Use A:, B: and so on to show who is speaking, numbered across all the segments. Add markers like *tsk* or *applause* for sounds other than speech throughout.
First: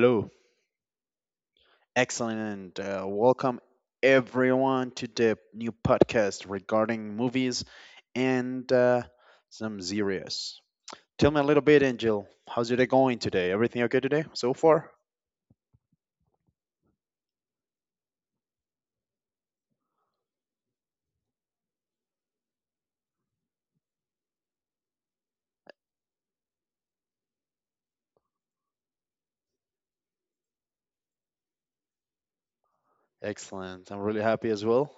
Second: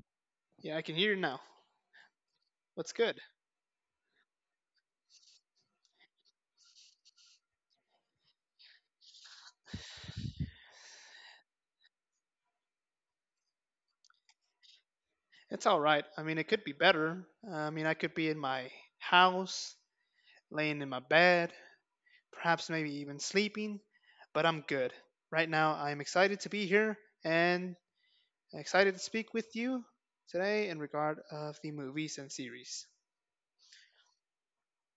A: hello.
B: yeah, I can hear you now.
A: Excellent.
B: What's good?
A: Welcome, everyone, to the new podcast regarding movies and some series. Tell me a little bit, Angel. How's your day going today? Everything okay today so far?
B: It's all right. I mean, it could be better. I mean, I could be in my house, laying in my bed, perhaps maybe even sleeping, but I'm good. Right now, I'm excited to be here and excited to speak with you today in regard of the movies and series.
A: Excellent. I'm really happy as well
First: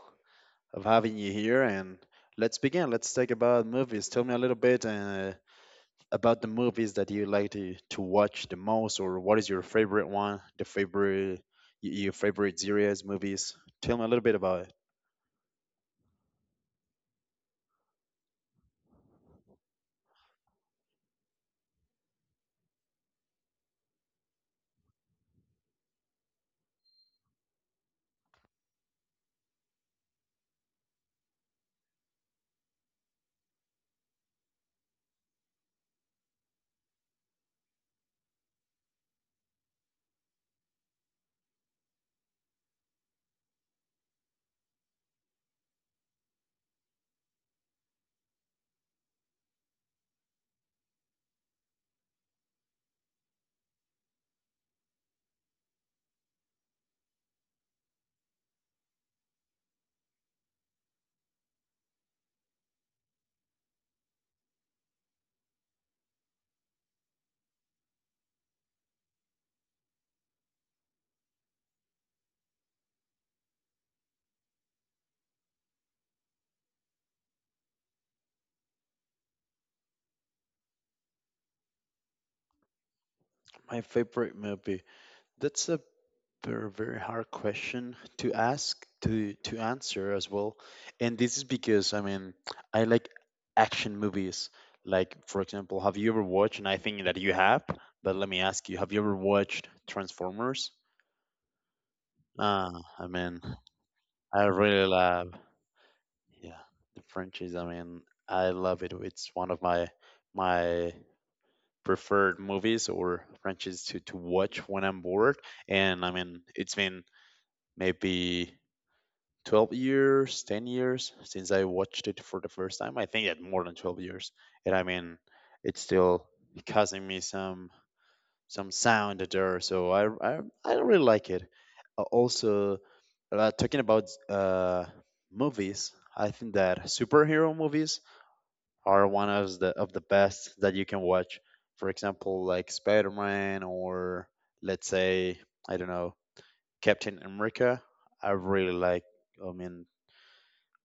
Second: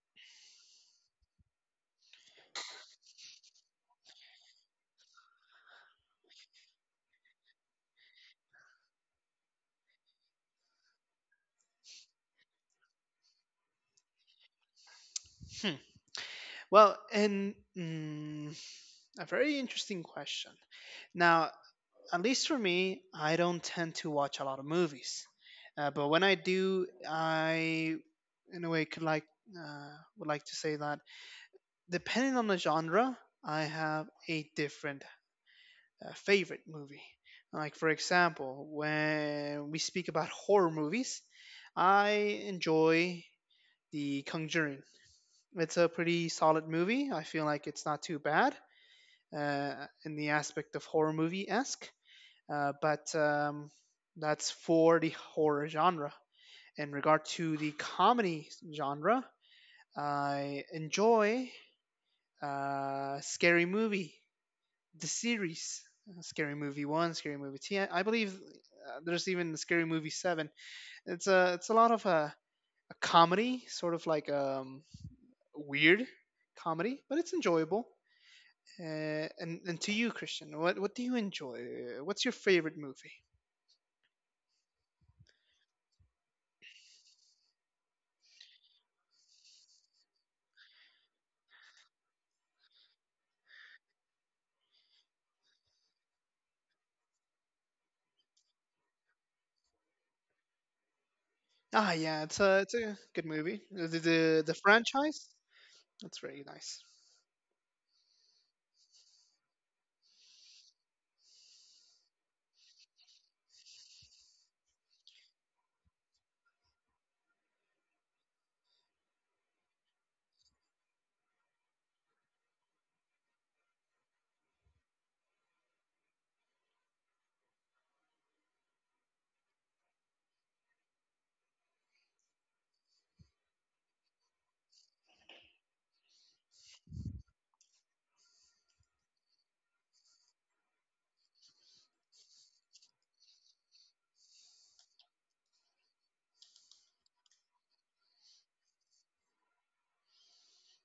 A: of having you here. And let's begin. Let's talk about movies. Tell me a little bit about the movies that you like to watch the most, or what is your favorite one, the favorite your favorite series, movies. Tell me a little bit about it.
B: Hmm. Well, a very interesting question. Now, at least for me, I don't tend to watch a lot of movies. But when I do, I, in a way, could like uh, would like to say that depending on the genre, I have a different favorite movie. Like for example, when we speak about horror movies, I enjoy The Conjuring. It's a pretty solid movie. I feel like it's not too bad uh, in the aspect of horror movie esque. But That's for the horror genre. In regard to the comedy genre, I enjoy Scary Movie, the series. Scary Movie 1, Scary Movie 2. I believe there's even Scary Movie 7. It's a lot of a comedy, sort of like weird comedy, but it's enjoyable. And to you, Christian, what do you enjoy? What's your favorite movie?
A: My favorite movie. That's a They're a very hard question to ask to answer as well, and this is because I mean I like action movies. Like for example, have you ever watched? And I think that you have, but let me ask you: have you ever watched Transformers?
B: Ah, yeah, it's a
A: Ah,
B: it's a
A: I
B: good
A: mean,
B: movie. The the,
A: I
B: the
A: really
B: franchise,
A: love
B: that's really
A: yeah
B: nice.
A: the franchise. I mean, I love it. It's one of my preferred movies or franchises to watch when I'm bored. And I mean, it's been maybe 12 years 10 years since I watched it for the first time. I think that more than 12 years, and I mean it's still causing me some sound there, so I really like it. Also, talking about movies, I think that superhero movies are one of the best that you can watch, for example like Spider-Man, or let's say I don't know, Captain America. I really like, I mean,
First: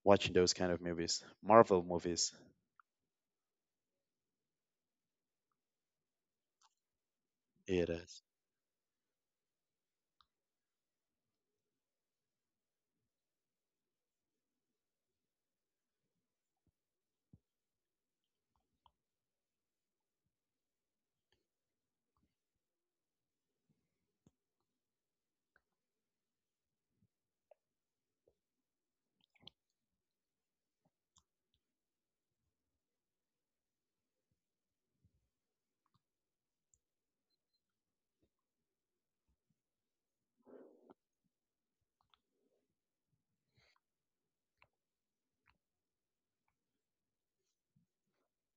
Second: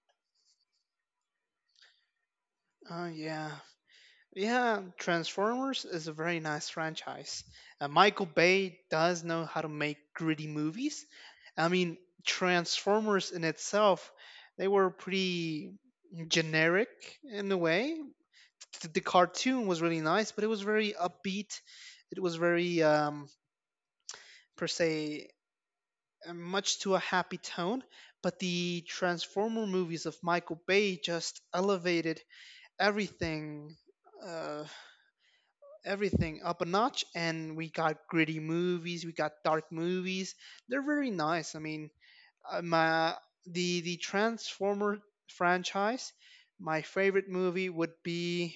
A: watching those kind of movies, Marvel movies.
B: Oh yeah, yeah. Transformers is a very nice franchise.
A: It is
B: Michael Bay does know how to make gritty movies. I mean, Transformers in itself, they were pretty generic in a way. The cartoon was really nice, but it was very upbeat. It was very Per se. Much to a happy tone, but the Transformer movies of Michael Bay just elevated everything uh, everything up a notch, and we got gritty movies, we got dark movies. They're very nice. I mean, my the Transformer franchise, my favorite movie would be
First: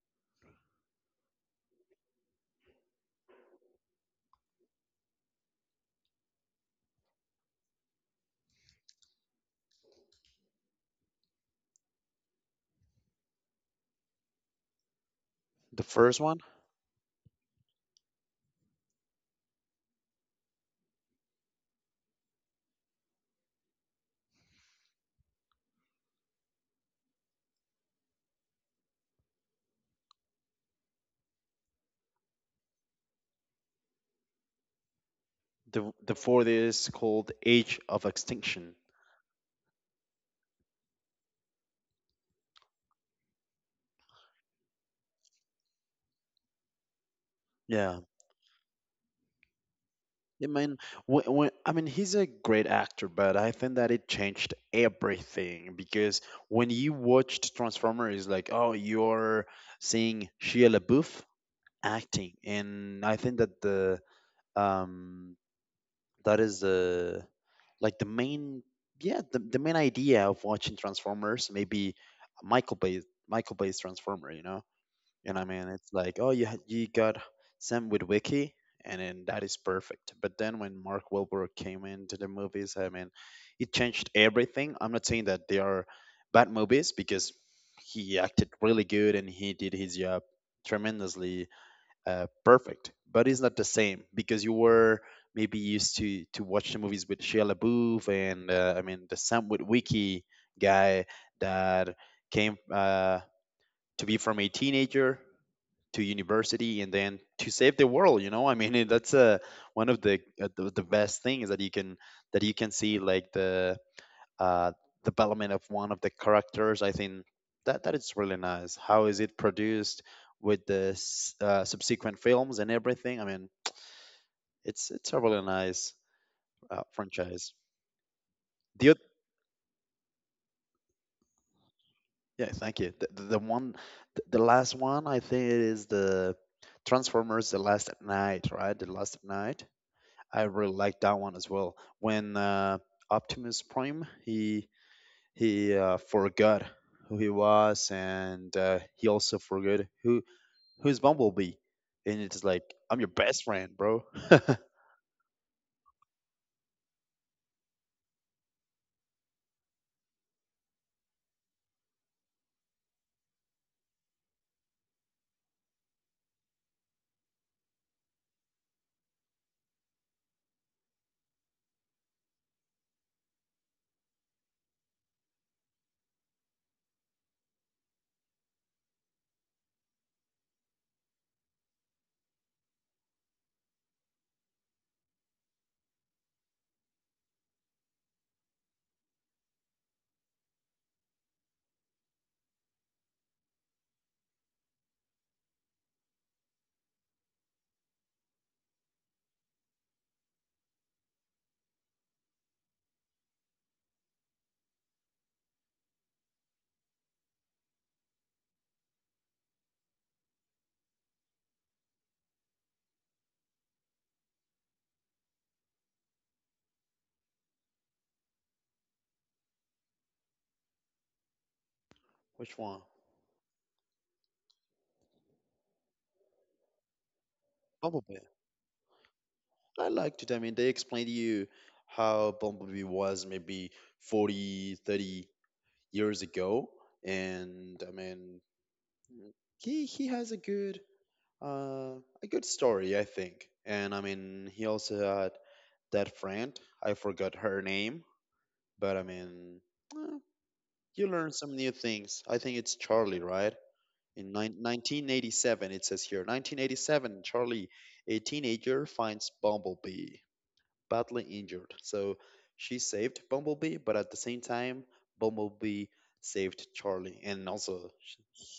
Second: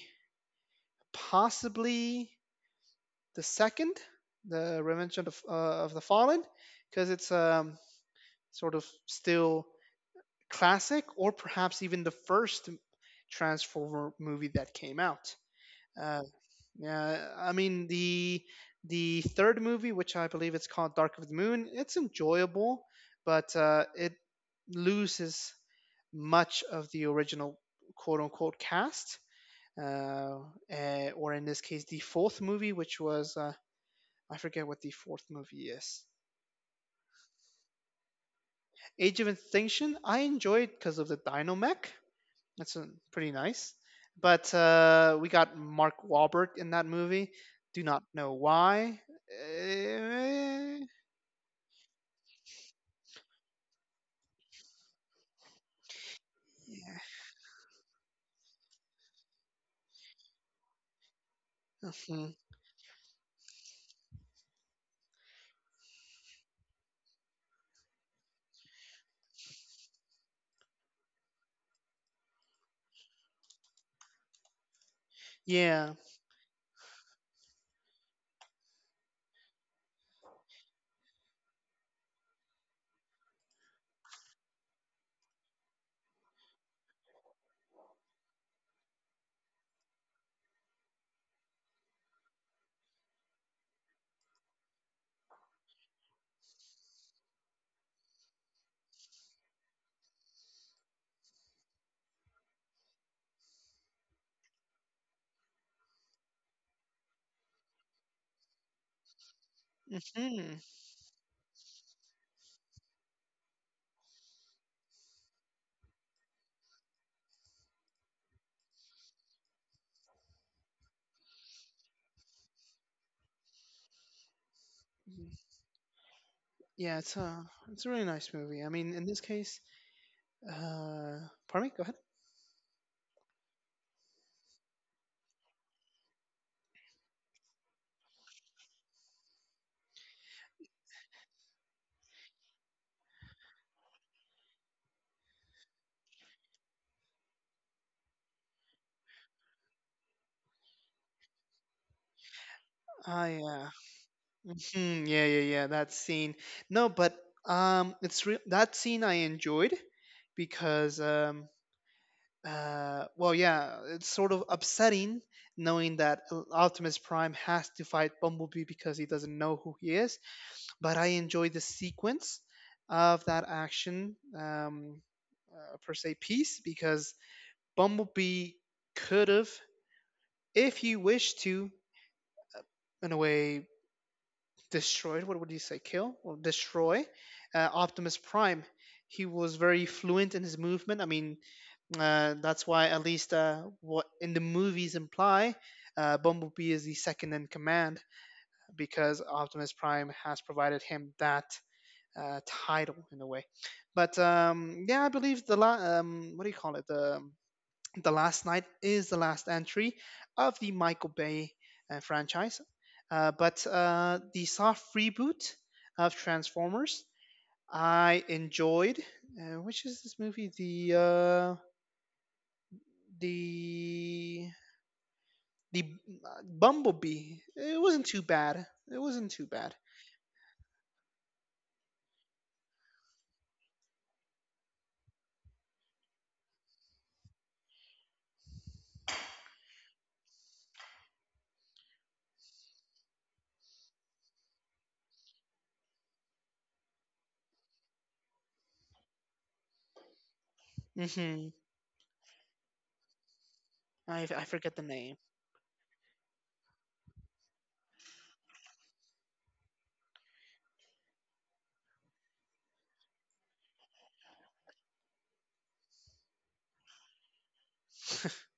B: possibly the second, the Revenge of the Fallen, because it's sort of still classic, or perhaps even the first Transformer movie that came out.
A: the first
B: Uh,
A: one.
B: yeah, I mean the third movie, which I believe it's called Dark of the Moon, it's enjoyable, but it loses much of the original quote unquote cast. Uh, or in this case, the fourth movie, which was I forget what the fourth movie is.
A: The fourth is called Age of Extinction.
B: Age of Extinction, I enjoyed because of the Dino Mech. That's pretty nice. But we got Mark Wahlberg in that movie. Do
A: Yeah,
B: not know why.
A: I mean,
B: Eh,
A: when, I mean, he's a great actor, but I think that it changed everything because when you
B: yeah.
A: watched Transformers, it's like, oh, you're seeing Shia LaBeouf
B: Mhm.
A: acting, and I think that the um that is the like the main yeah the main idea of watching Transformers, maybe a michael bay Michael Bay's transformer, you know, you know what I mean. It's
B: Yeah.
A: like, oh, you got Sam with Wiki, and then that is perfect, but then when Mark Wahlberg came into the movies, I mean, it changed everything. I'm not saying that they are bad movies because he acted really good and he did his job tremendously, perfect, but it's not the same because you were maybe used to watch the movies with Shia LaBeouf, and I mean the Sam with Wiki guy that came to be from a teenager to university and then to save the world. You know, I mean *laughs* that's one of
B: Hmm.
A: the best things that you can see, like the uh, development of one of the characters. I think that that is really nice. How is it produced with the subsequent films and everything? I mean, it's a really nice
B: Yeah, it's a
A: franchise.
B: it's a really nice movie. I
A: The
B: mean,
A: oth-
B: in this case, uh, pardon me. Go ahead.
A: yeah, thank you. The one, the last one, I think it is the Transformers: The Last Night, right? The Last Night. I really like that one as well. When Optimus Prime, he forgot who he was, and he also forgot who's Bumblebee? And it's like, I'm your
B: Ah,
A: best
B: yeah.
A: friend, bro. *laughs*
B: Mhm. Yeah, yeah, yeah. That scene. No, but it's real. That scene I enjoyed because well, yeah, it's sort of upsetting knowing that Optimus Prime has to fight Bumblebee because he doesn't know who he is. But I enjoy the sequence of that action per se piece because Bumblebee could have, if he wished to, in a way, destroyed, what would you say, kill or destroy Optimus Prime. He was very fluent in his movement. I mean, that's why, at least what in the movies imply, Bumblebee is the second in command because Optimus Prime has provided him that title in a way. But yeah, I believe the what do you call it, the Last Night is the last entry of the Michael Bay franchise, but the soft reboot of Transformers I enjoyed. Which is this movie? The
A: Which one?
B: the the Bumblebee. It wasn't too
A: Bumblebee.
B: bad. It wasn't too bad.
A: I liked it. I mean, they explained to you how Bumblebee was maybe 40, 30 years ago. And I mean, he has uh a good story, I think. And I mean, he also had that friend. I forgot her name, but I mean, eh, you learn
B: Hmm.
A: some new things. I think it's Charlie, right? In
B: I
A: nine
B: forget the name.
A: 1987, it says here 1987, Charlie, a teenager, finds Bumblebee badly injured. So she saved Bumblebee, but at the same time, Bumblebee saved Charlie. And also,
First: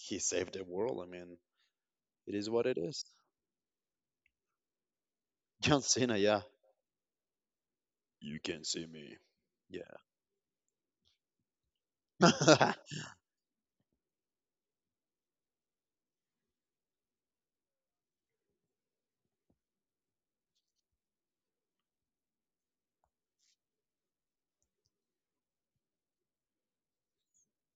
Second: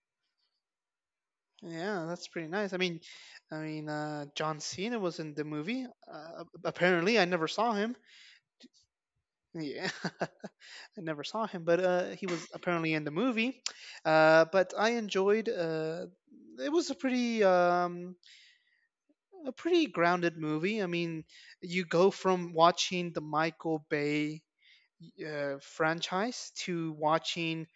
A: he saved the world. I mean,
B: Yeah, that's
A: it
B: pretty
A: is what
B: nice.
A: it
B: I mean,
A: is.
B: John Cena was in the
A: *laughs* John
B: movie.
A: Cena, yeah.
B: Apparently, I never saw him.
A: You can see me.
B: Yeah.
A: Yeah.
B: *laughs* I never saw him, but he was
A: *laughs*
B: apparently in the movie. But I enjoyed. It was a pretty grounded movie. I mean, you go from watching the Michael Bay franchise to watching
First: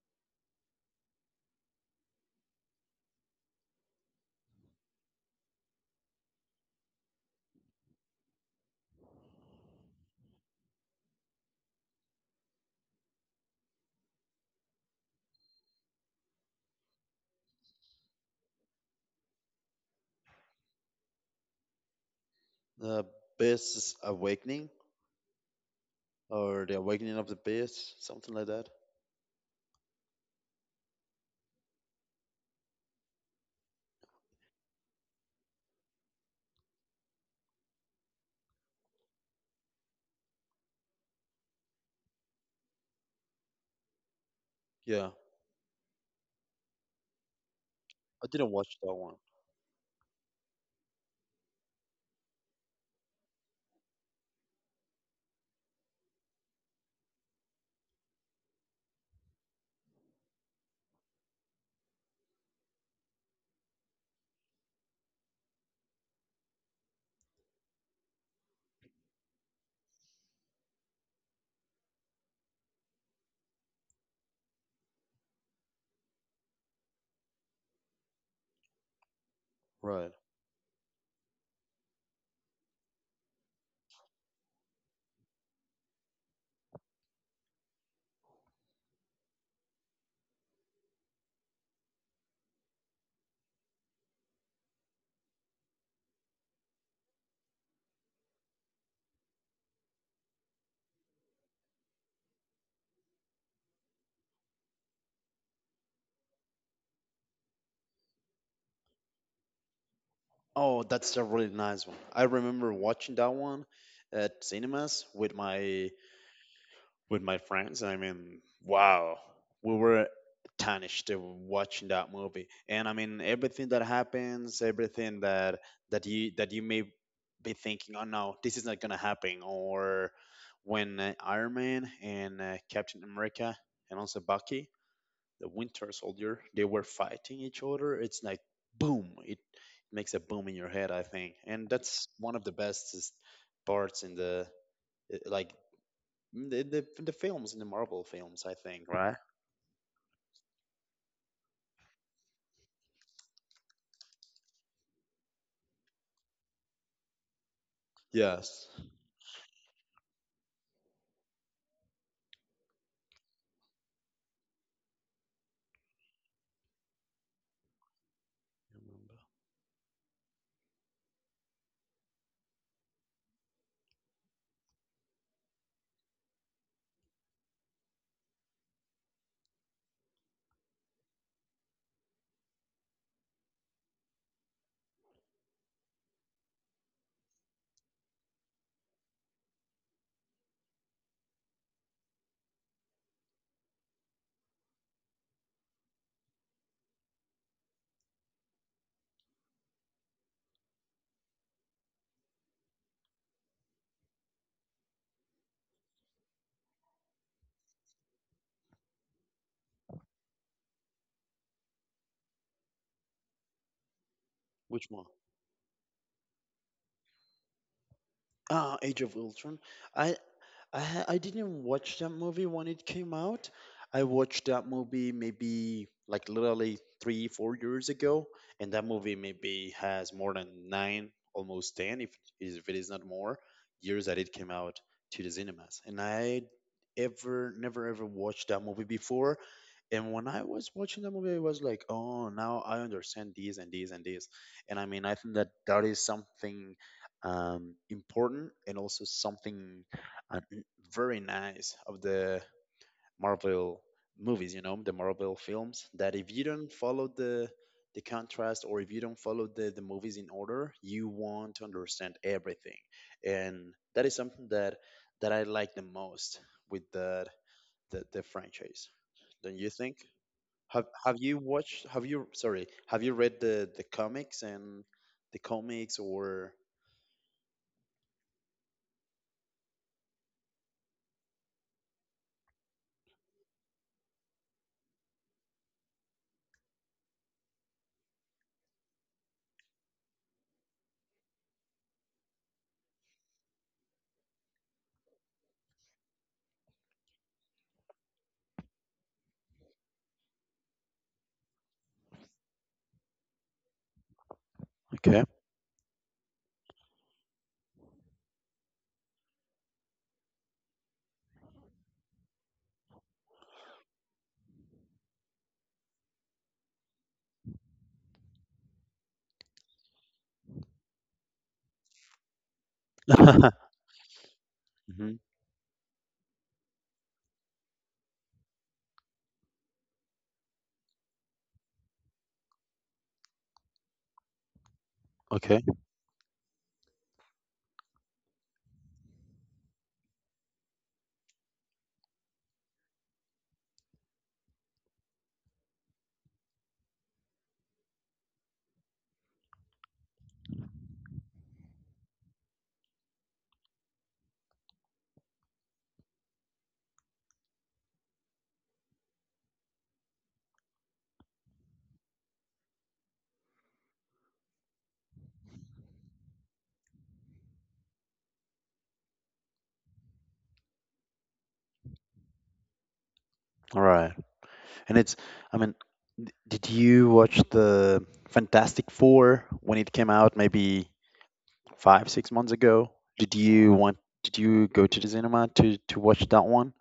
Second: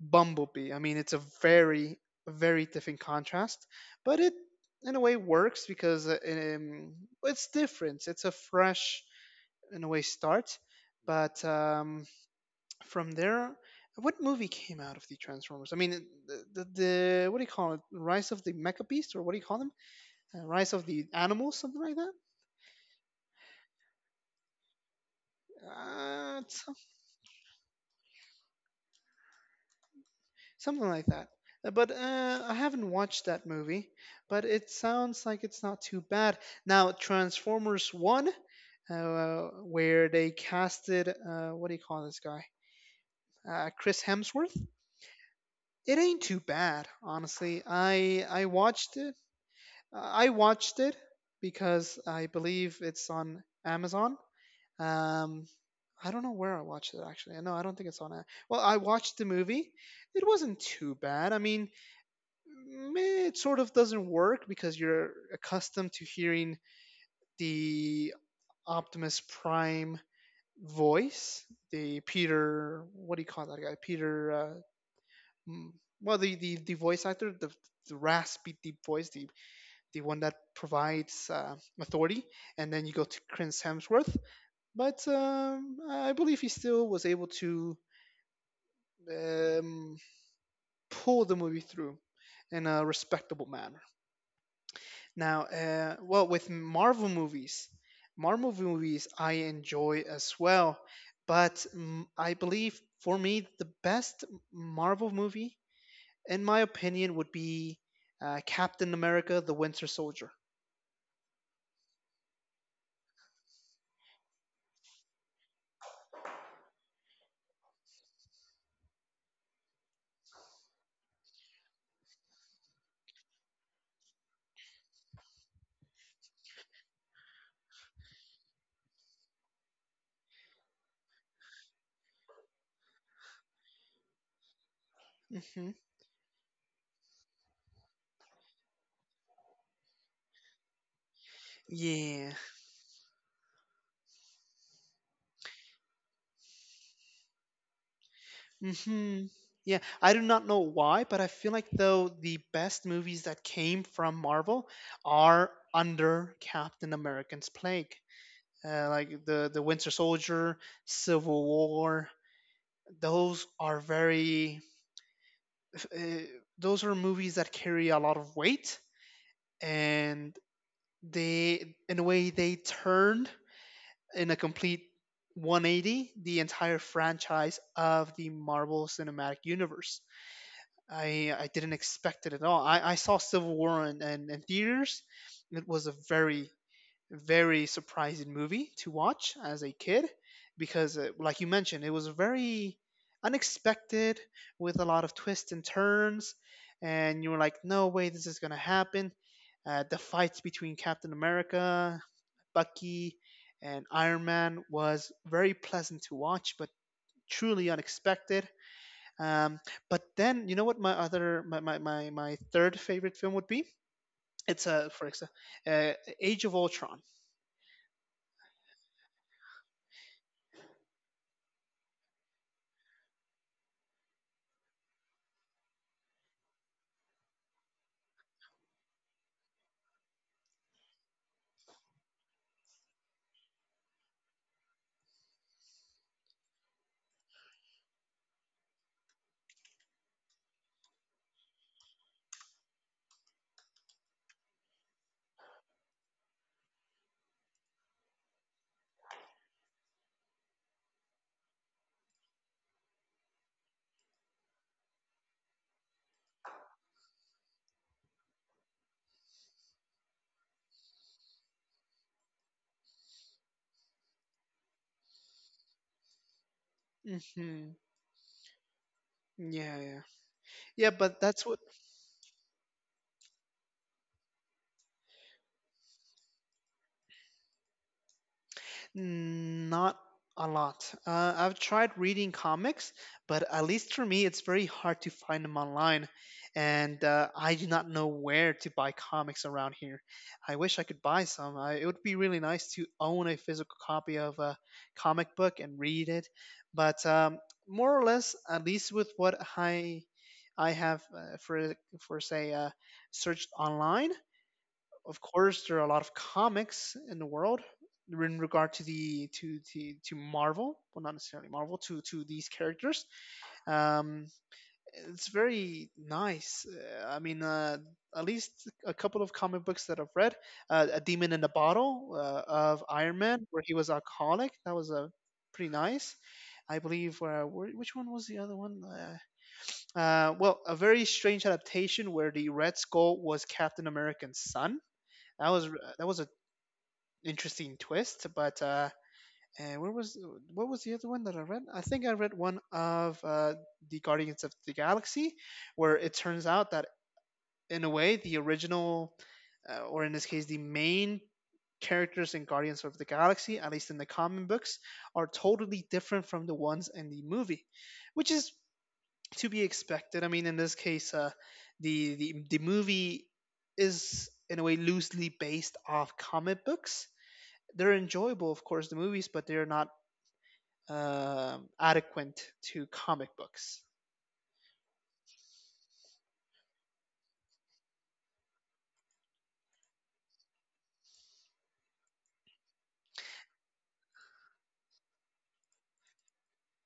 B: Bumblebee. I mean, it's a very different contrast, but it in a way works because it's different. It's a fresh in a way start, but from there, what movie came out of the Transformers? I mean, the, the what do you call it? Rise of the Mecha Beast, or what do you call them? Rise of the Animals, something like that.
A: The Beast's Awakening,
B: Uh, it's
A: or
B: some-
A: The Awakening of the Beast, something like that.
B: Something like that. But I haven't watched that movie, but it sounds like it's not too bad. Now, Transformers One, where they casted what do you call this guy? Chris Hemsworth.
A: Yeah.
B: It ain't too bad, honestly.
A: I didn't watch that one.
B: I watched it because I believe it's on Amazon. Um, I don't know where I watched it actually. No, I don't think it's on. Well, I watched the movie. It wasn't too bad. I mean, meh, it sort of doesn't work because you're accustomed to hearing the Optimus Prime voice, the Peter. What do you call that guy? Mm, well, the, the voice actor, the raspy deep voice, the
A: Right.
B: one that provides authority, and then you go to Chris Hemsworth. But I believe he still was able to um, pull the movie through in a respectable manner. Now, well, with Marvel movies I enjoy as well, but I believe for me the best Marvel movie, in my opinion, would be Captain America: The Winter Soldier.
A: Oh, that's a really nice one. I remember watching that one at cinemas with my friends. I mean, wow, we were astonished to watching that movie. And I mean, everything that happens, everything that that you may be thinking, oh no, this is not gonna happen, or when Iron Man and Captain America, and also Bucky the
B: Hmm.
A: Winter Soldier, they were fighting each other. It's like boom! It makes a boom in your head, I think, and that's
B: Yeah.
A: one of the bestest parts in the like in the films in the Marvel films, I think, right?
B: Hmm. Yeah, I do not know why, but I feel like though the best movies that came from Marvel are under Captain American's plague,
A: Yes.
B: like the Winter Soldier, Civil War. Those are very uh, those are movies that carry a lot of weight, and they turned in a complete 180 the entire franchise of the Marvel Cinematic Universe. I didn't expect it at all. I saw Civil War in, in theaters. It was a very surprising movie to watch as a kid because, like you mentioned, it was very unexpected with a lot of twists and turns, and you were like, "No way, this is gonna happen." The fights between Captain America, Bucky, and Iron Man was very pleasant to watch, but truly unexpected. um, but then, you know what my other my my my, my third favorite film would be? It's
A: Which
B: for
A: one?
B: example, uh, Age of Ultron.
A: Ah, Age of Ultron. I I didn't watch that movie when it came out. I watched that movie maybe like literally 3, 4 years ago, and that movie maybe has more than 9, almost 10, if it is not more, years that it came out to the cinemas. And I ever, never ever watched that movie before. And when I was watching the movie, I was like, "Oh, now I understand this and this and this." And I mean, I think that that is something important, and also something uh, very nice of the Marvel movies, you know, the Marvel films, that if you don't follow the contrast, or if you don't follow the movies in order, you won't understand everything. And that is something that I like the most with the
B: Hmm.
A: the franchise. Don't you
B: Yeah, yeah,
A: think?
B: yeah.
A: Have
B: But
A: have you
B: that's what.
A: watched, have you, sorry, have you read the comics and the comics or
B: Mm, not a lot. I've tried reading comics, but at least for me, it's very hard to find them online, and I do not know where to buy comics around here. I wish I could buy some. I, it would be really nice to own a physical copy of a comic book and read it, but more or less, at least with what I have for say searched online, of
A: Okay.
B: course, there are a lot of comics in the world in regard to the to Marvel, well, not necessarily Marvel, to these characters. Um, it's very nice. At least a couple of comic books that I've read, A Demon in a Bottle of Iron Man, where
A: *laughs*
B: he was alcoholic. That was a
A: Mhm.
B: pretty nice. I believe which one was the other one? Well, a very strange adaptation where the Red Skull was Captain America's son. That
A: Okay.
B: was a interesting twist. But and where was what was the other one that I read? I think I read one of the Guardians of the Galaxy, where it turns out that in a way the original, or in this case the main characters in Guardians of the Galaxy, at least in the comic books, are totally different from the ones in the movie, which is to be expected. I mean, in this case, the, the movie is in a way loosely based off comic books. They're enjoyable, of course, the movies, but they're not adequate to comic books.
A: All right. And it's, I mean, did you watch the Fantastic Four when it came out maybe 5, 6 months ago? Did you want, did you go to the cinema to watch that one?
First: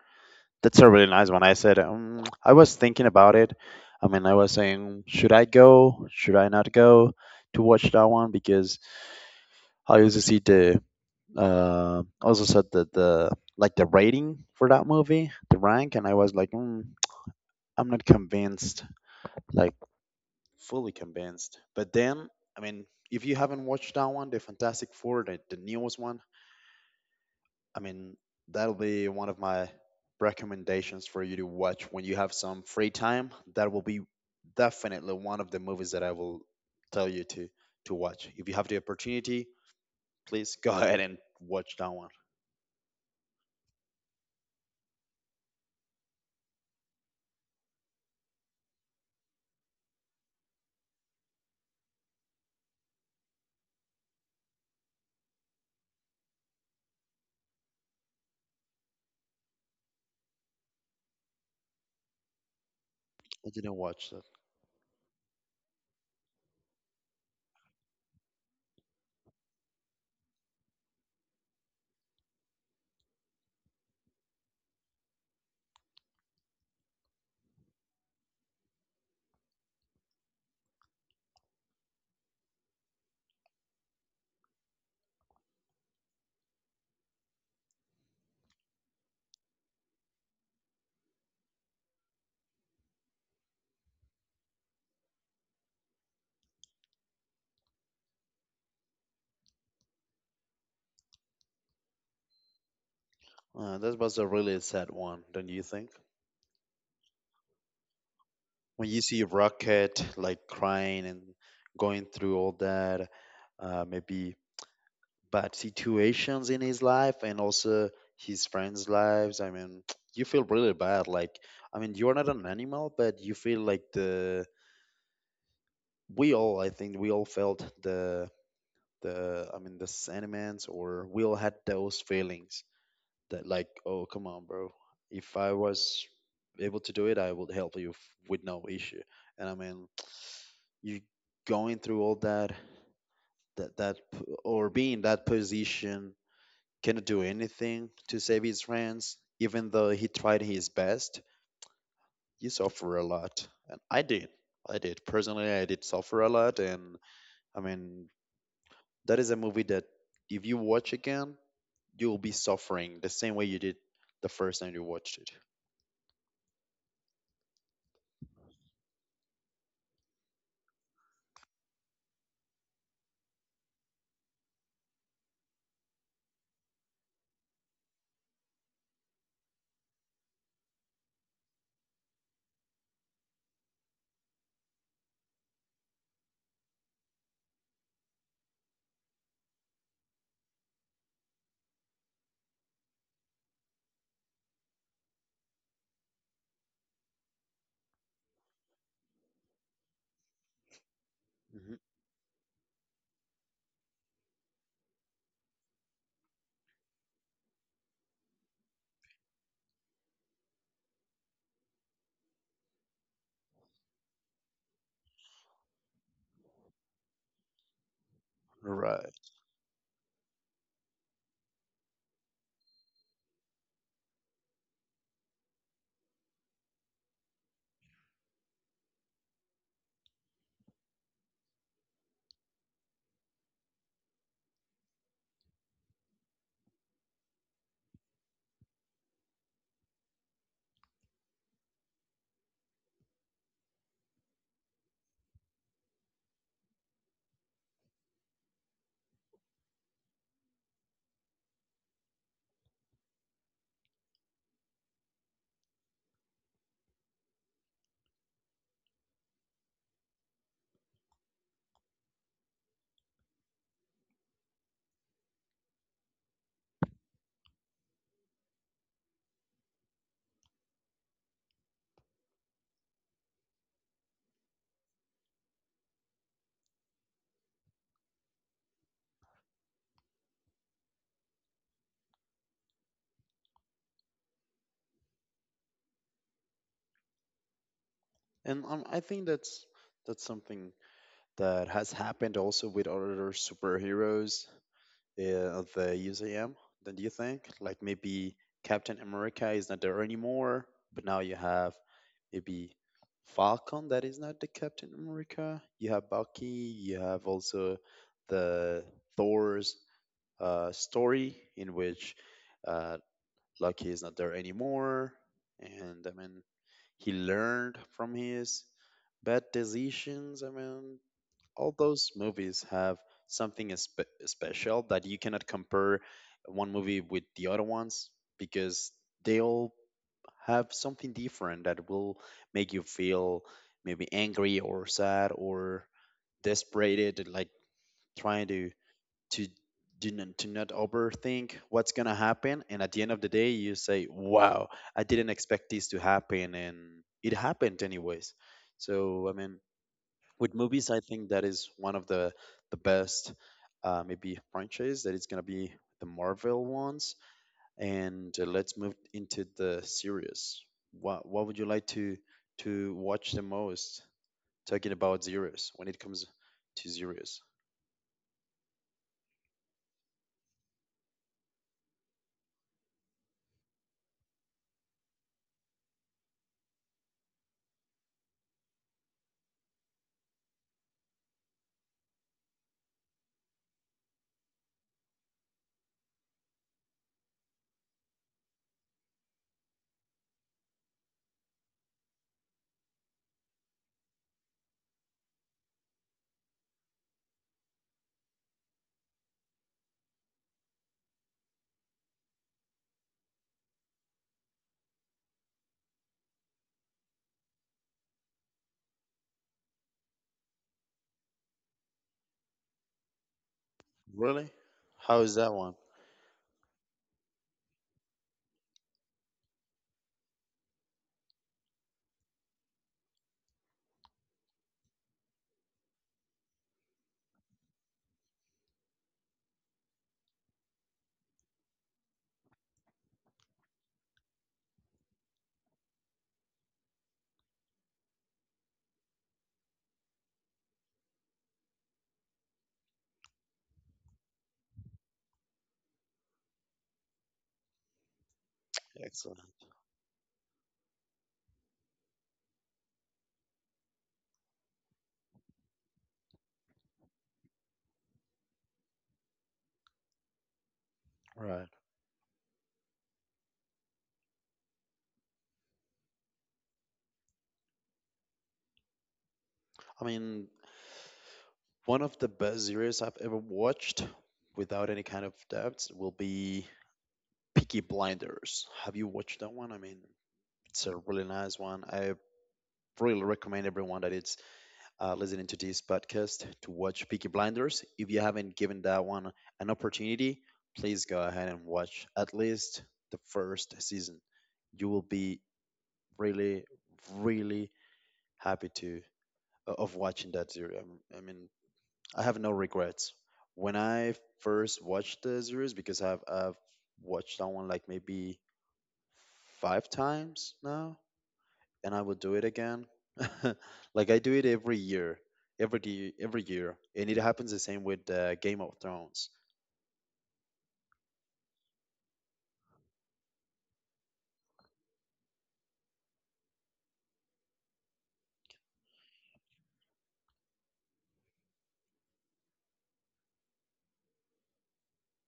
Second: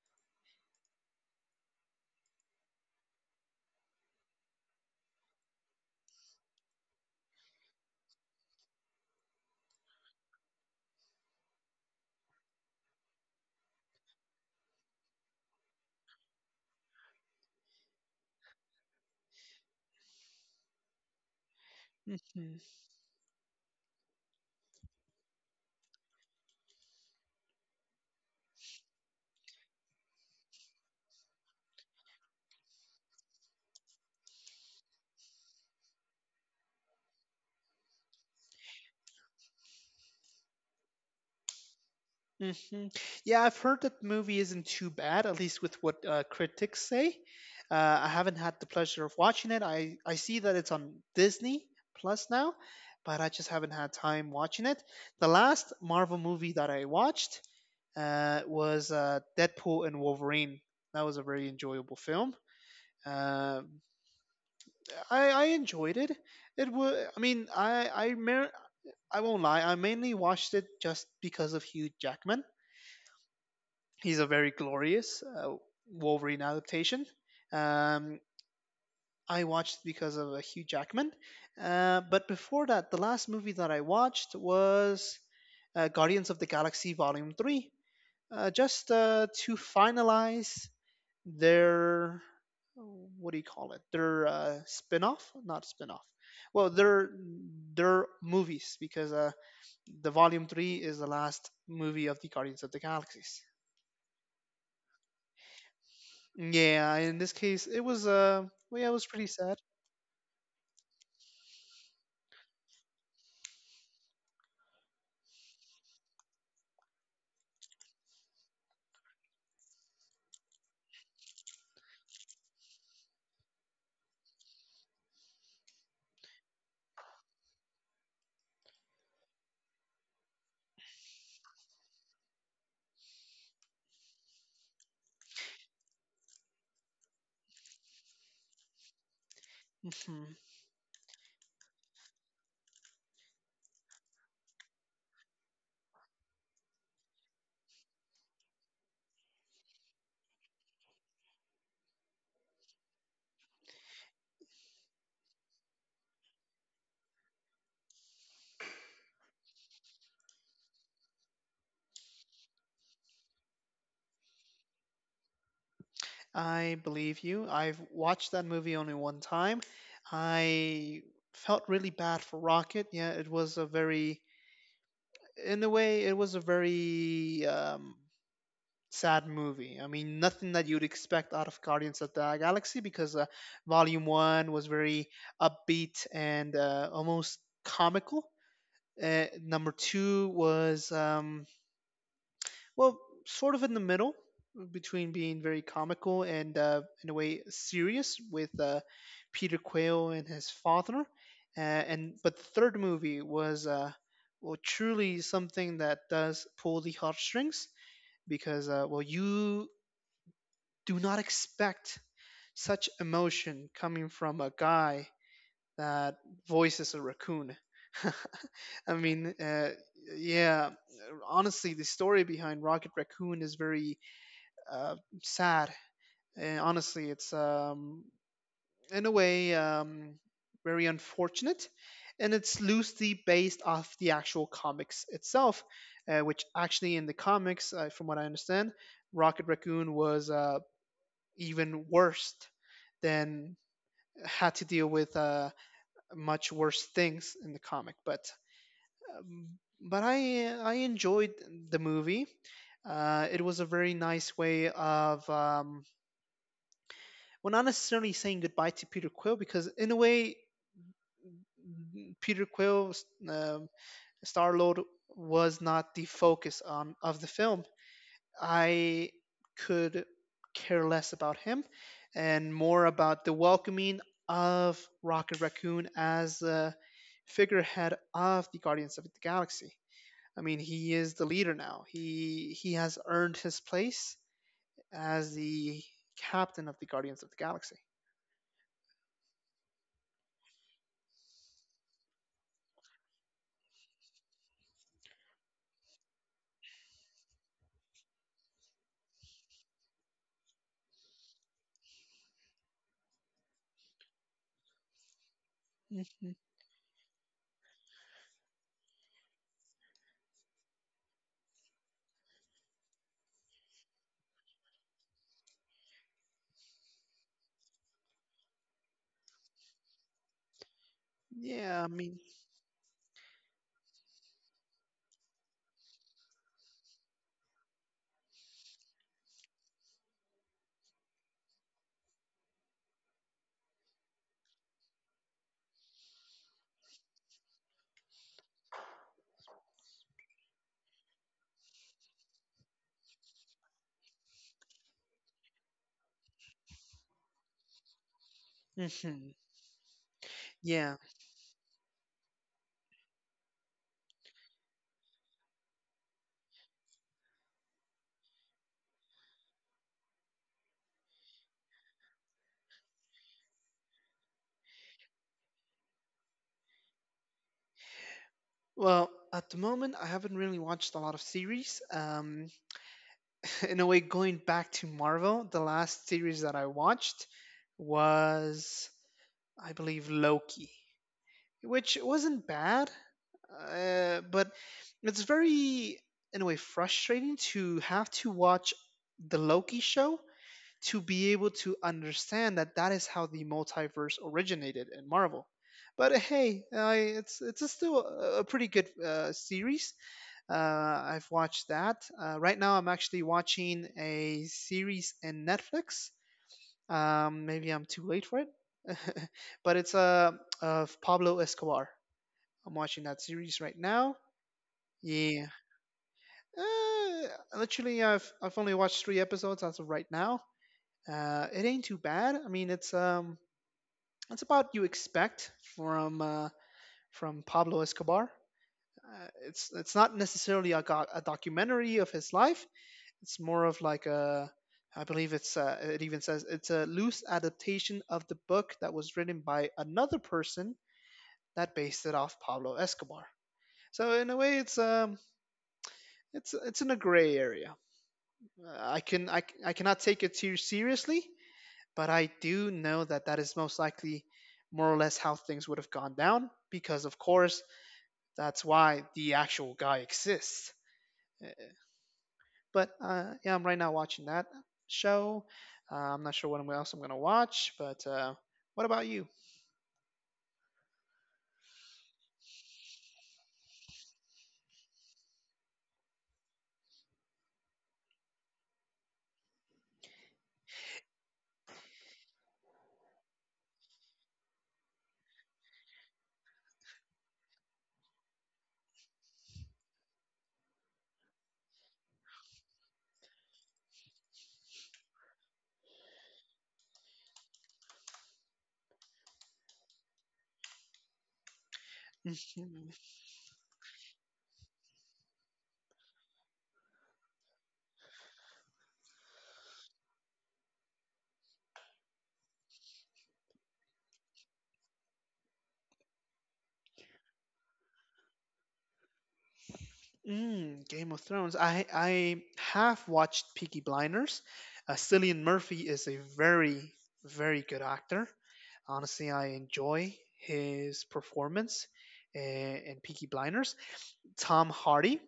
A: That's a really nice one. I said, I was thinking about it. I mean, I was saying, should I go? Should I not go to watch that one? Because I also see the, also said that the, like the rating for that movie, the rank, and I was like, mm, I'm not convinced like fully convinced. But then, I
B: Hmm.
A: mean, if you haven't watched that one, the Fantastic Four, the newest one, I mean, that'll be one of my recommendations for you to watch when you have some free time. That will be definitely one of the movies that I will tell you to watch. If you have the opportunity, please go *laughs* ahead and watch that one.
B: Hmm. Yeah, I've heard that the movie isn't too bad, at least with what critics say. I haven't had the pleasure of watching it. I see that it's on Disney Plus now, but I just haven't had time watching it. The last Marvel movie that I watched was Deadpool and Wolverine. That was a very enjoyable film.
A: I didn't
B: Um
A: watch that.
B: I enjoyed it. It was. I mean, I won't lie. I mainly watched it just because of Hugh Jackman. He's a very glorious Wolverine adaptation. Um, I watched because of Hugh Jackman. But before that, the last movie that I watched was Guardians of the Galaxy Volume Three. Just to finalize their, what do you call it? Their spin-off, not spin-off. Well, their movies because the Volume Three is the last movie of the Guardians of the Galaxies.
A: That was a really sad one, don't you think?
B: Yeah, in this case, it was well, yeah,
A: When
B: it
A: you
B: was
A: see
B: pretty sad.
A: Rocket like crying and going through all that, maybe bad situations in his life, and also his friends' lives. I mean, *tsk* you feel really bad. Like, I mean, you're not an animal, but you feel like the we all. I think we all felt the the. I mean, the sentiments, or we all had those feelings that, like, oh, come on, bro. If I was able to do it, I would help you with no issue. And I mean,
B: hmm
A: *tsk* you going through all that or being that position cannot do anything to save his friends, even though he tried his best. You suffer a lot, and I did. I did personally. I did suffer a lot, and I mean that is a movie that if you watch again, you will be suffering the same way you did the first time you watched it.
B: I believe you. I've watched that movie only one time. I felt really bad for Rocket. Yeah, it was a very, in a way, it was a very sad movie. I mean, nothing that you'd expect out of Guardians of the Galaxy because Volume 1 was very upbeat and almost comical. Number 2 was, well, sort of in the middle between being very comical and, in a way, serious with Peter Quill and his father.
A: Hmm.
B: And But the third movie was, well, truly something that does pull the heartstrings because well, you do not expect such emotion coming from a guy that voices a raccoon. *laughs* I
A: Right,
B: mean, uh, yeah, honestly, the story behind Rocket Raccoon is very uh, sad. And honestly, it's in a way, very unfortunate. And it's loosely based off the actual comics itself, which actually in the comics, from what I understand, Rocket Raccoon was even worse than, had to deal with much worse things in the comic. Um, but I enjoyed the movie. It was a very nice way of well, not necessarily saying goodbye to Peter Quill because in a way, Peter Quill, um Star Lord was not the focus on of the film. I could care less about him and more about the welcoming of Rocket Raccoon as the figurehead of the Guardians of the Galaxy. I mean, he is the leader now. He has earned his place as the captain of the Guardians of the Galaxy.
A: and I think that's something that has happened also with other superheroes, of the USAM, then do you think? Like maybe Captain America is not there anymore, but now you have maybe Falcon that is not the Captain America. You have
B: hmm
A: Bucky, you have also the Thor's story, in which uh, Loki is not there anymore. And I mean, he learned from his bad decisions. I mean, all
B: Yeah, I
A: those
B: mean,
A: movies have something special that you cannot compare one movie with the other ones because they all have something different that will make you feel maybe angry or sad or desperated, like trying to do not, to not overthink what's gonna happen, and at the end of the day you say, wow, I didn't expect this to happen, and it happened anyways.
B: hmm
A: So I mean, with movies,
B: yeah.
A: I think that is one of the best maybe franchise that is gonna be the Marvel ones. And let's move into the series. What would you like to watch the most? Talking about series, when it comes to series,
B: Well, at the moment, I haven't really watched a lot of series. In a way, going back to Marvel, the last series that I watched was, I believe, Loki, which wasn't bad, but it's very, in a way, frustrating to have to watch the Loki show to be able to understand that that is how the multiverse originated in Marvel. But hey, it's a still a pretty good series. Uh, I've watched that. Right now, I'm actually watching a series in Netflix. Maybe I'm too late for it, *laughs* but it's of Pablo Escobar. I'm watching that series right now.
A: really, how is
B: Yeah,
A: that one?
B: literally, I've only watched three episodes as of right now. It ain't too bad. I mean, it's about you expect from Pablo Escobar. It's not necessarily a, go- a documentary of his life. It's more of like a, I believe it's it even says it's a loose adaptation of the book that was written by another person that based it off Pablo Escobar. So in a way, it's it's in a gray area. I can
A: Excellent.
B: I I cannot take it too seriously, but I do know that that is most likely more or less how things would have gone down because, of course, that's why the actual guy exists. Eh,
A: Right.
B: But yeah, I'm right now watching that show. I'm not sure what else I'm going to watch, but what about you?
A: I mean, one of the best series I've ever watched, without any kind of doubts, will be Peaky Blinders. Have you watched that one? I mean, it's a really nice one. I really recommend everyone that is listening to this podcast to watch Peaky Blinders. If you haven't given that one an opportunity, please go ahead and watch at least the first season. You will be really, really happy to of watching that series. I mean, I have no
B: *laughs*
A: regrets. When I first watched the series, because I've watched that one like maybe five times now, and I will do it again. *laughs* Like I do it every year, every day, every year, and it happens the same with Game of Thrones.
B: Mm, Game of Thrones. I have watched Peaky Blinders. Cillian Murphy is a very very good actor. Honestly, I enjoy his performance in Peaky Blinders. Tom Hardy.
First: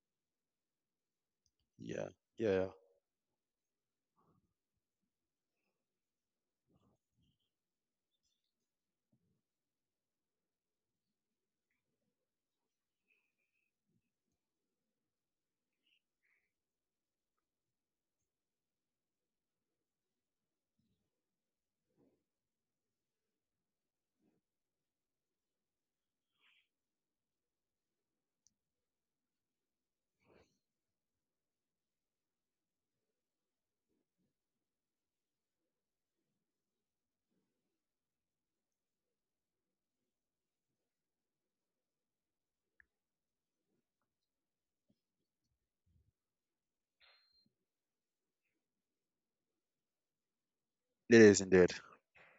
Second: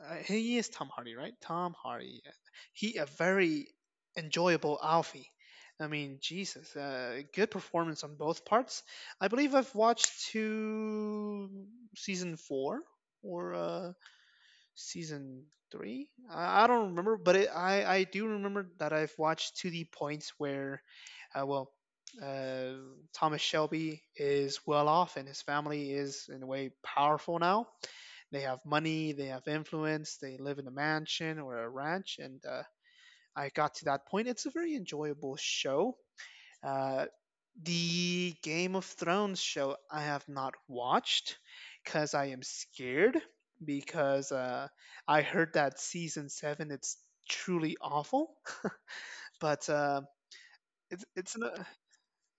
B: He is Tom Hardy, right? Tom
A: Yeah,
B: Hardy. Yeah.
A: yeah,
B: He a very enjoyable Alfie. I mean, Jesus, good performance on both parts. I believe I've watched two season four or season three. I don't remember, but I do remember that I've watched to the point where, well, uh, Thomas Shelby is well off and his family is in a way powerful now. They have money, they have influence, they live in a mansion or a ranch, and I got to that point. It's a very enjoyable show. Uh, the Game of Thrones show I have not watched because I am scared because I heard that season seven it's truly awful. *laughs* But it's
A: it
B: it's
A: is
B: an,
A: indeed.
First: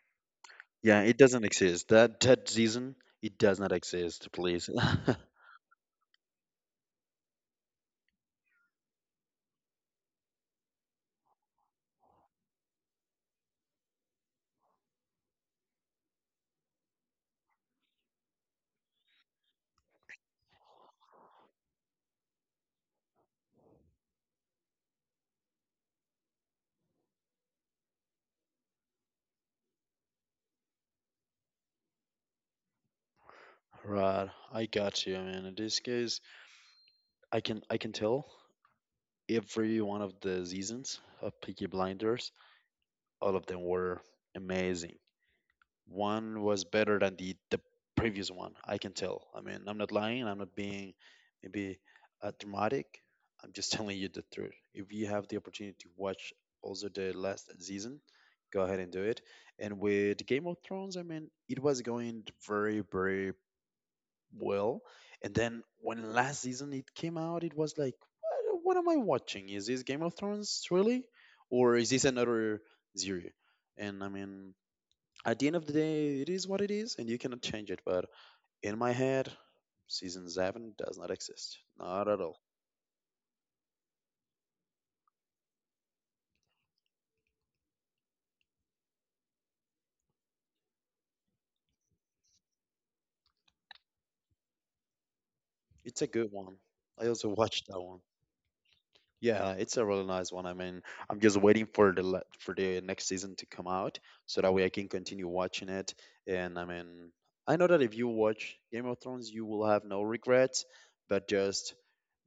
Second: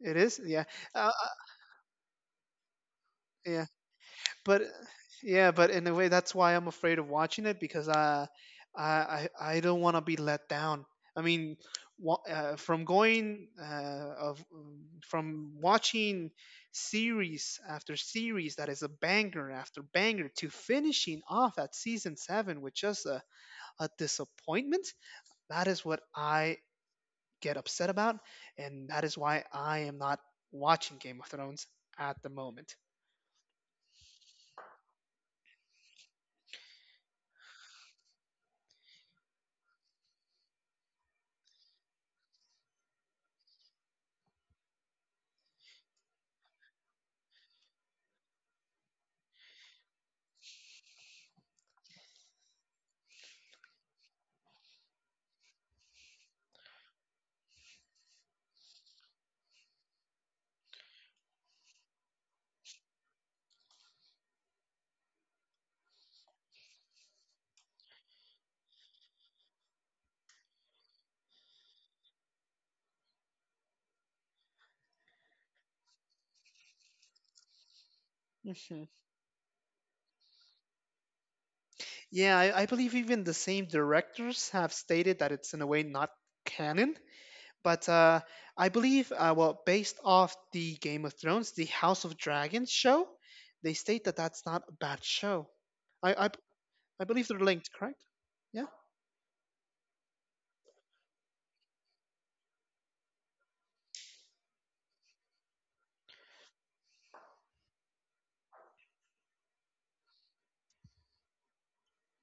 B: it is, yeah.
A: Yeah,
B: Uh,
A: it doesn't exist. That season, it does
B: yeah
A: not exist.
B: but
A: Please. *laughs*
B: yeah, but in a way, that's why I'm afraid of watching it because I don't want to be let down. I mean, from going of from watching series after series that is a banger after banger to finishing off at season seven with just a disappointment. That is what I get upset about, and that is why I am not watching Game of Thrones at the moment.
A: Right, I got you, man. In this case, I can tell every one of the seasons of Peaky Blinders, all of them were amazing. One was better than the previous one. I can tell. I mean, I'm not lying. I'm not being maybe dramatic. I'm just telling you the truth. If you have the opportunity to watch also the last season, go ahead and do it. And with Game of Thrones, I mean, it was going very, very well. And then when last season it came out, it was like, what am I watching? Is this Game of Thrones really, or is this another zero? And I mean, at the end of the day, it is what it is, and you cannot change it. But in my head, season seven does not exist. Not at all.
B: Yeah, I believe even the same directors have stated that it's in a way not canon. But I believe, well, based off the Game of Thrones, the House of Dragons show, they state that that's not a bad show.
A: It's a
B: I, I,
A: good one.
B: I
A: I also *laughs*
B: believe they're
A: watched
B: linked,
A: that one.
B: correct? Yeah.
A: Yeah, it's a really nice one. I mean, I'm just waiting for the for the next season to come out so that way I can continue watching it. And I mean, I know that if you watch Game of Thrones, you will have no regrets, but just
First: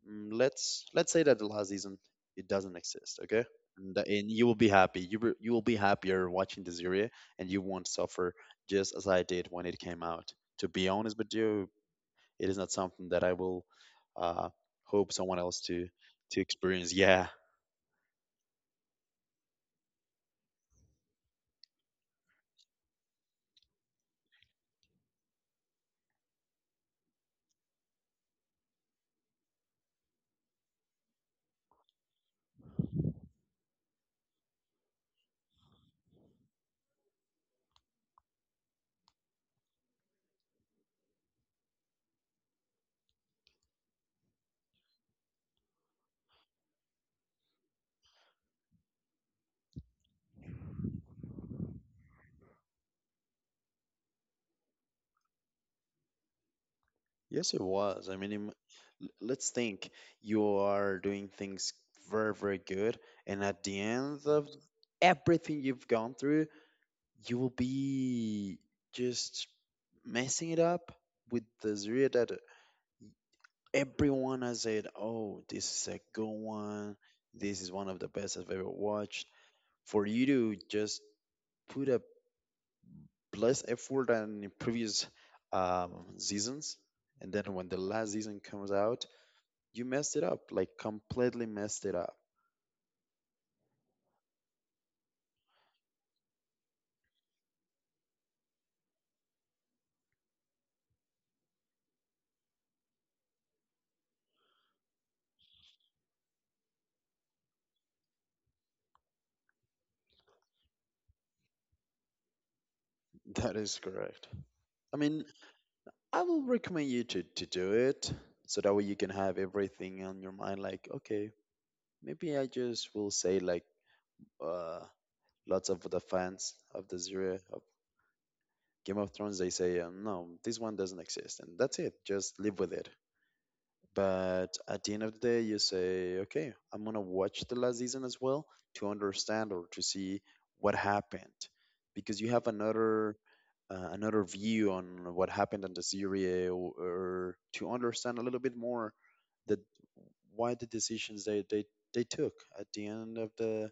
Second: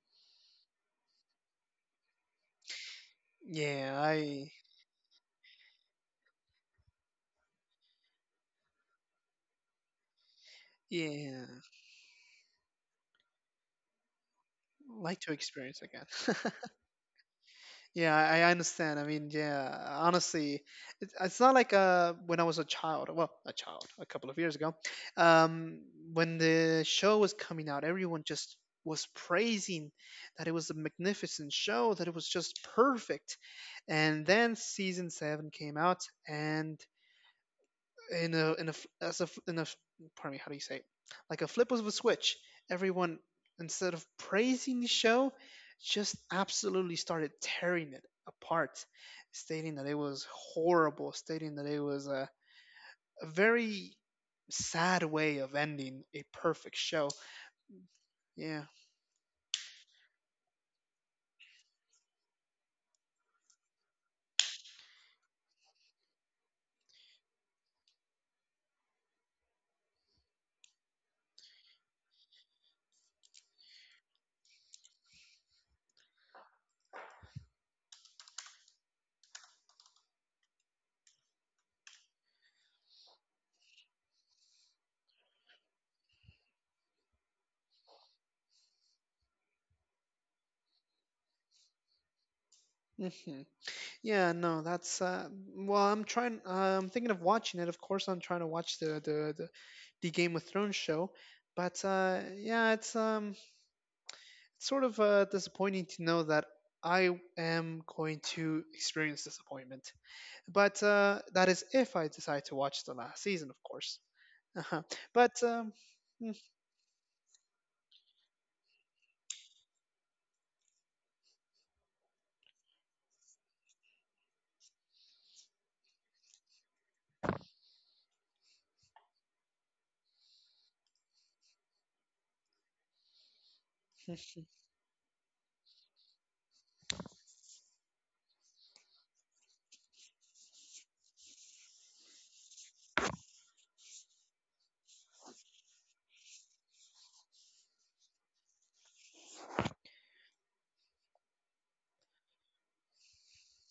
A: let's say that Al isn't it doesn't exist, okay? And,
B: Yeah,
A: and you
B: I,
A: will be happy. You will be happier watching the series, and you won't suffer just as I did when it came out. To be honest with
B: yeah,
A: you, it is not something that I will uh, hope
B: like to
A: someone else
B: experience again.
A: to
B: *laughs*
A: experience. Yeah,
B: Yeah, I understand. I mean, yeah, honestly, it's not like when I was a child, well, a child, a couple of years ago, um, when the show was coming out, everyone just was praising that it was a magnificent show, that it was just perfect. And then season seven came out, and in a as a f- in a f- pardon me, how do you say it? Like a flip of a switch, everyone, instead of praising the show, just absolutely started tearing it apart, stating that it was horrible, stating that it was a very sad way of ending a perfect show.
A: yes, it was. I mean,
B: Yeah.
A: let's think. You are doing things very, very good, and at the end of everything you've gone through, you will be just messing it up with the Zria that everyone has said, oh, this is a good one. This is one of the best I've ever watched. For you to just put a less effort than in previous seasons, and then when the last season comes out, you messed it up, like completely messed it up.
B: hmm yeah, no that's well I'm trying, I'm thinking of watching it, of course. I'm trying to watch the Game of Thrones show, but yeah, it's disappointing to know that I am going to experience disappointment. But that is if I decide to watch the last
A: *laughs*
B: season,
A: That
B: of
A: is
B: course.
A: correct.
B: Uh-huh.
A: I mean,
B: But
A: I will recommend you to do it so that way you can have everything on your mind like, okay, maybe I just will say like uh, lots of the fans of the zero of Game of Thrones they say no this one doesn't exist and that's it, just live with it.
B: *laughs*
A: But at the end of the day you say okay I'm gonna watch the last season as well to understand or to see what happened because you have another another view on what happened on the series or to understand a little bit more that why the decisions they took at the end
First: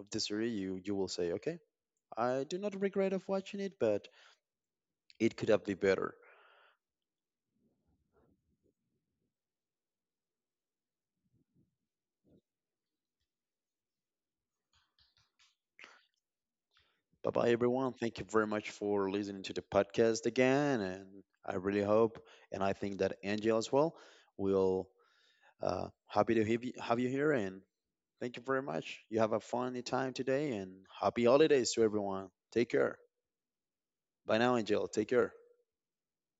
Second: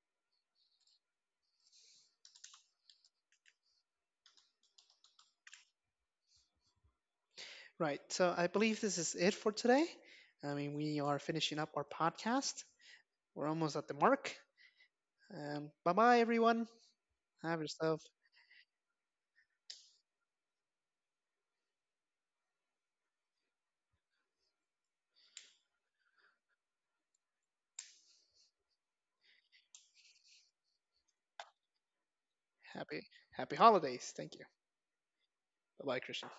A: of the series, you will say okay, I do not regret of watching it, but it could have been better.
B: right, so I believe this is it for today. I mean, we are finishing up our podcast. We're almost at the mark. Bye bye, everyone.
A: Bye bye
B: Have
A: everyone,
B: yourself
A: thank you very much for listening to the podcast again, and I really hope and I think that Angel as well will happy to have you here. And thank you very much, you have a funny time today and happy holidays to everyone, take care.
B: happy happy holidays. Thank
A: Bye
B: you.
A: now Angel, take care.
B: Bye bye, Christian.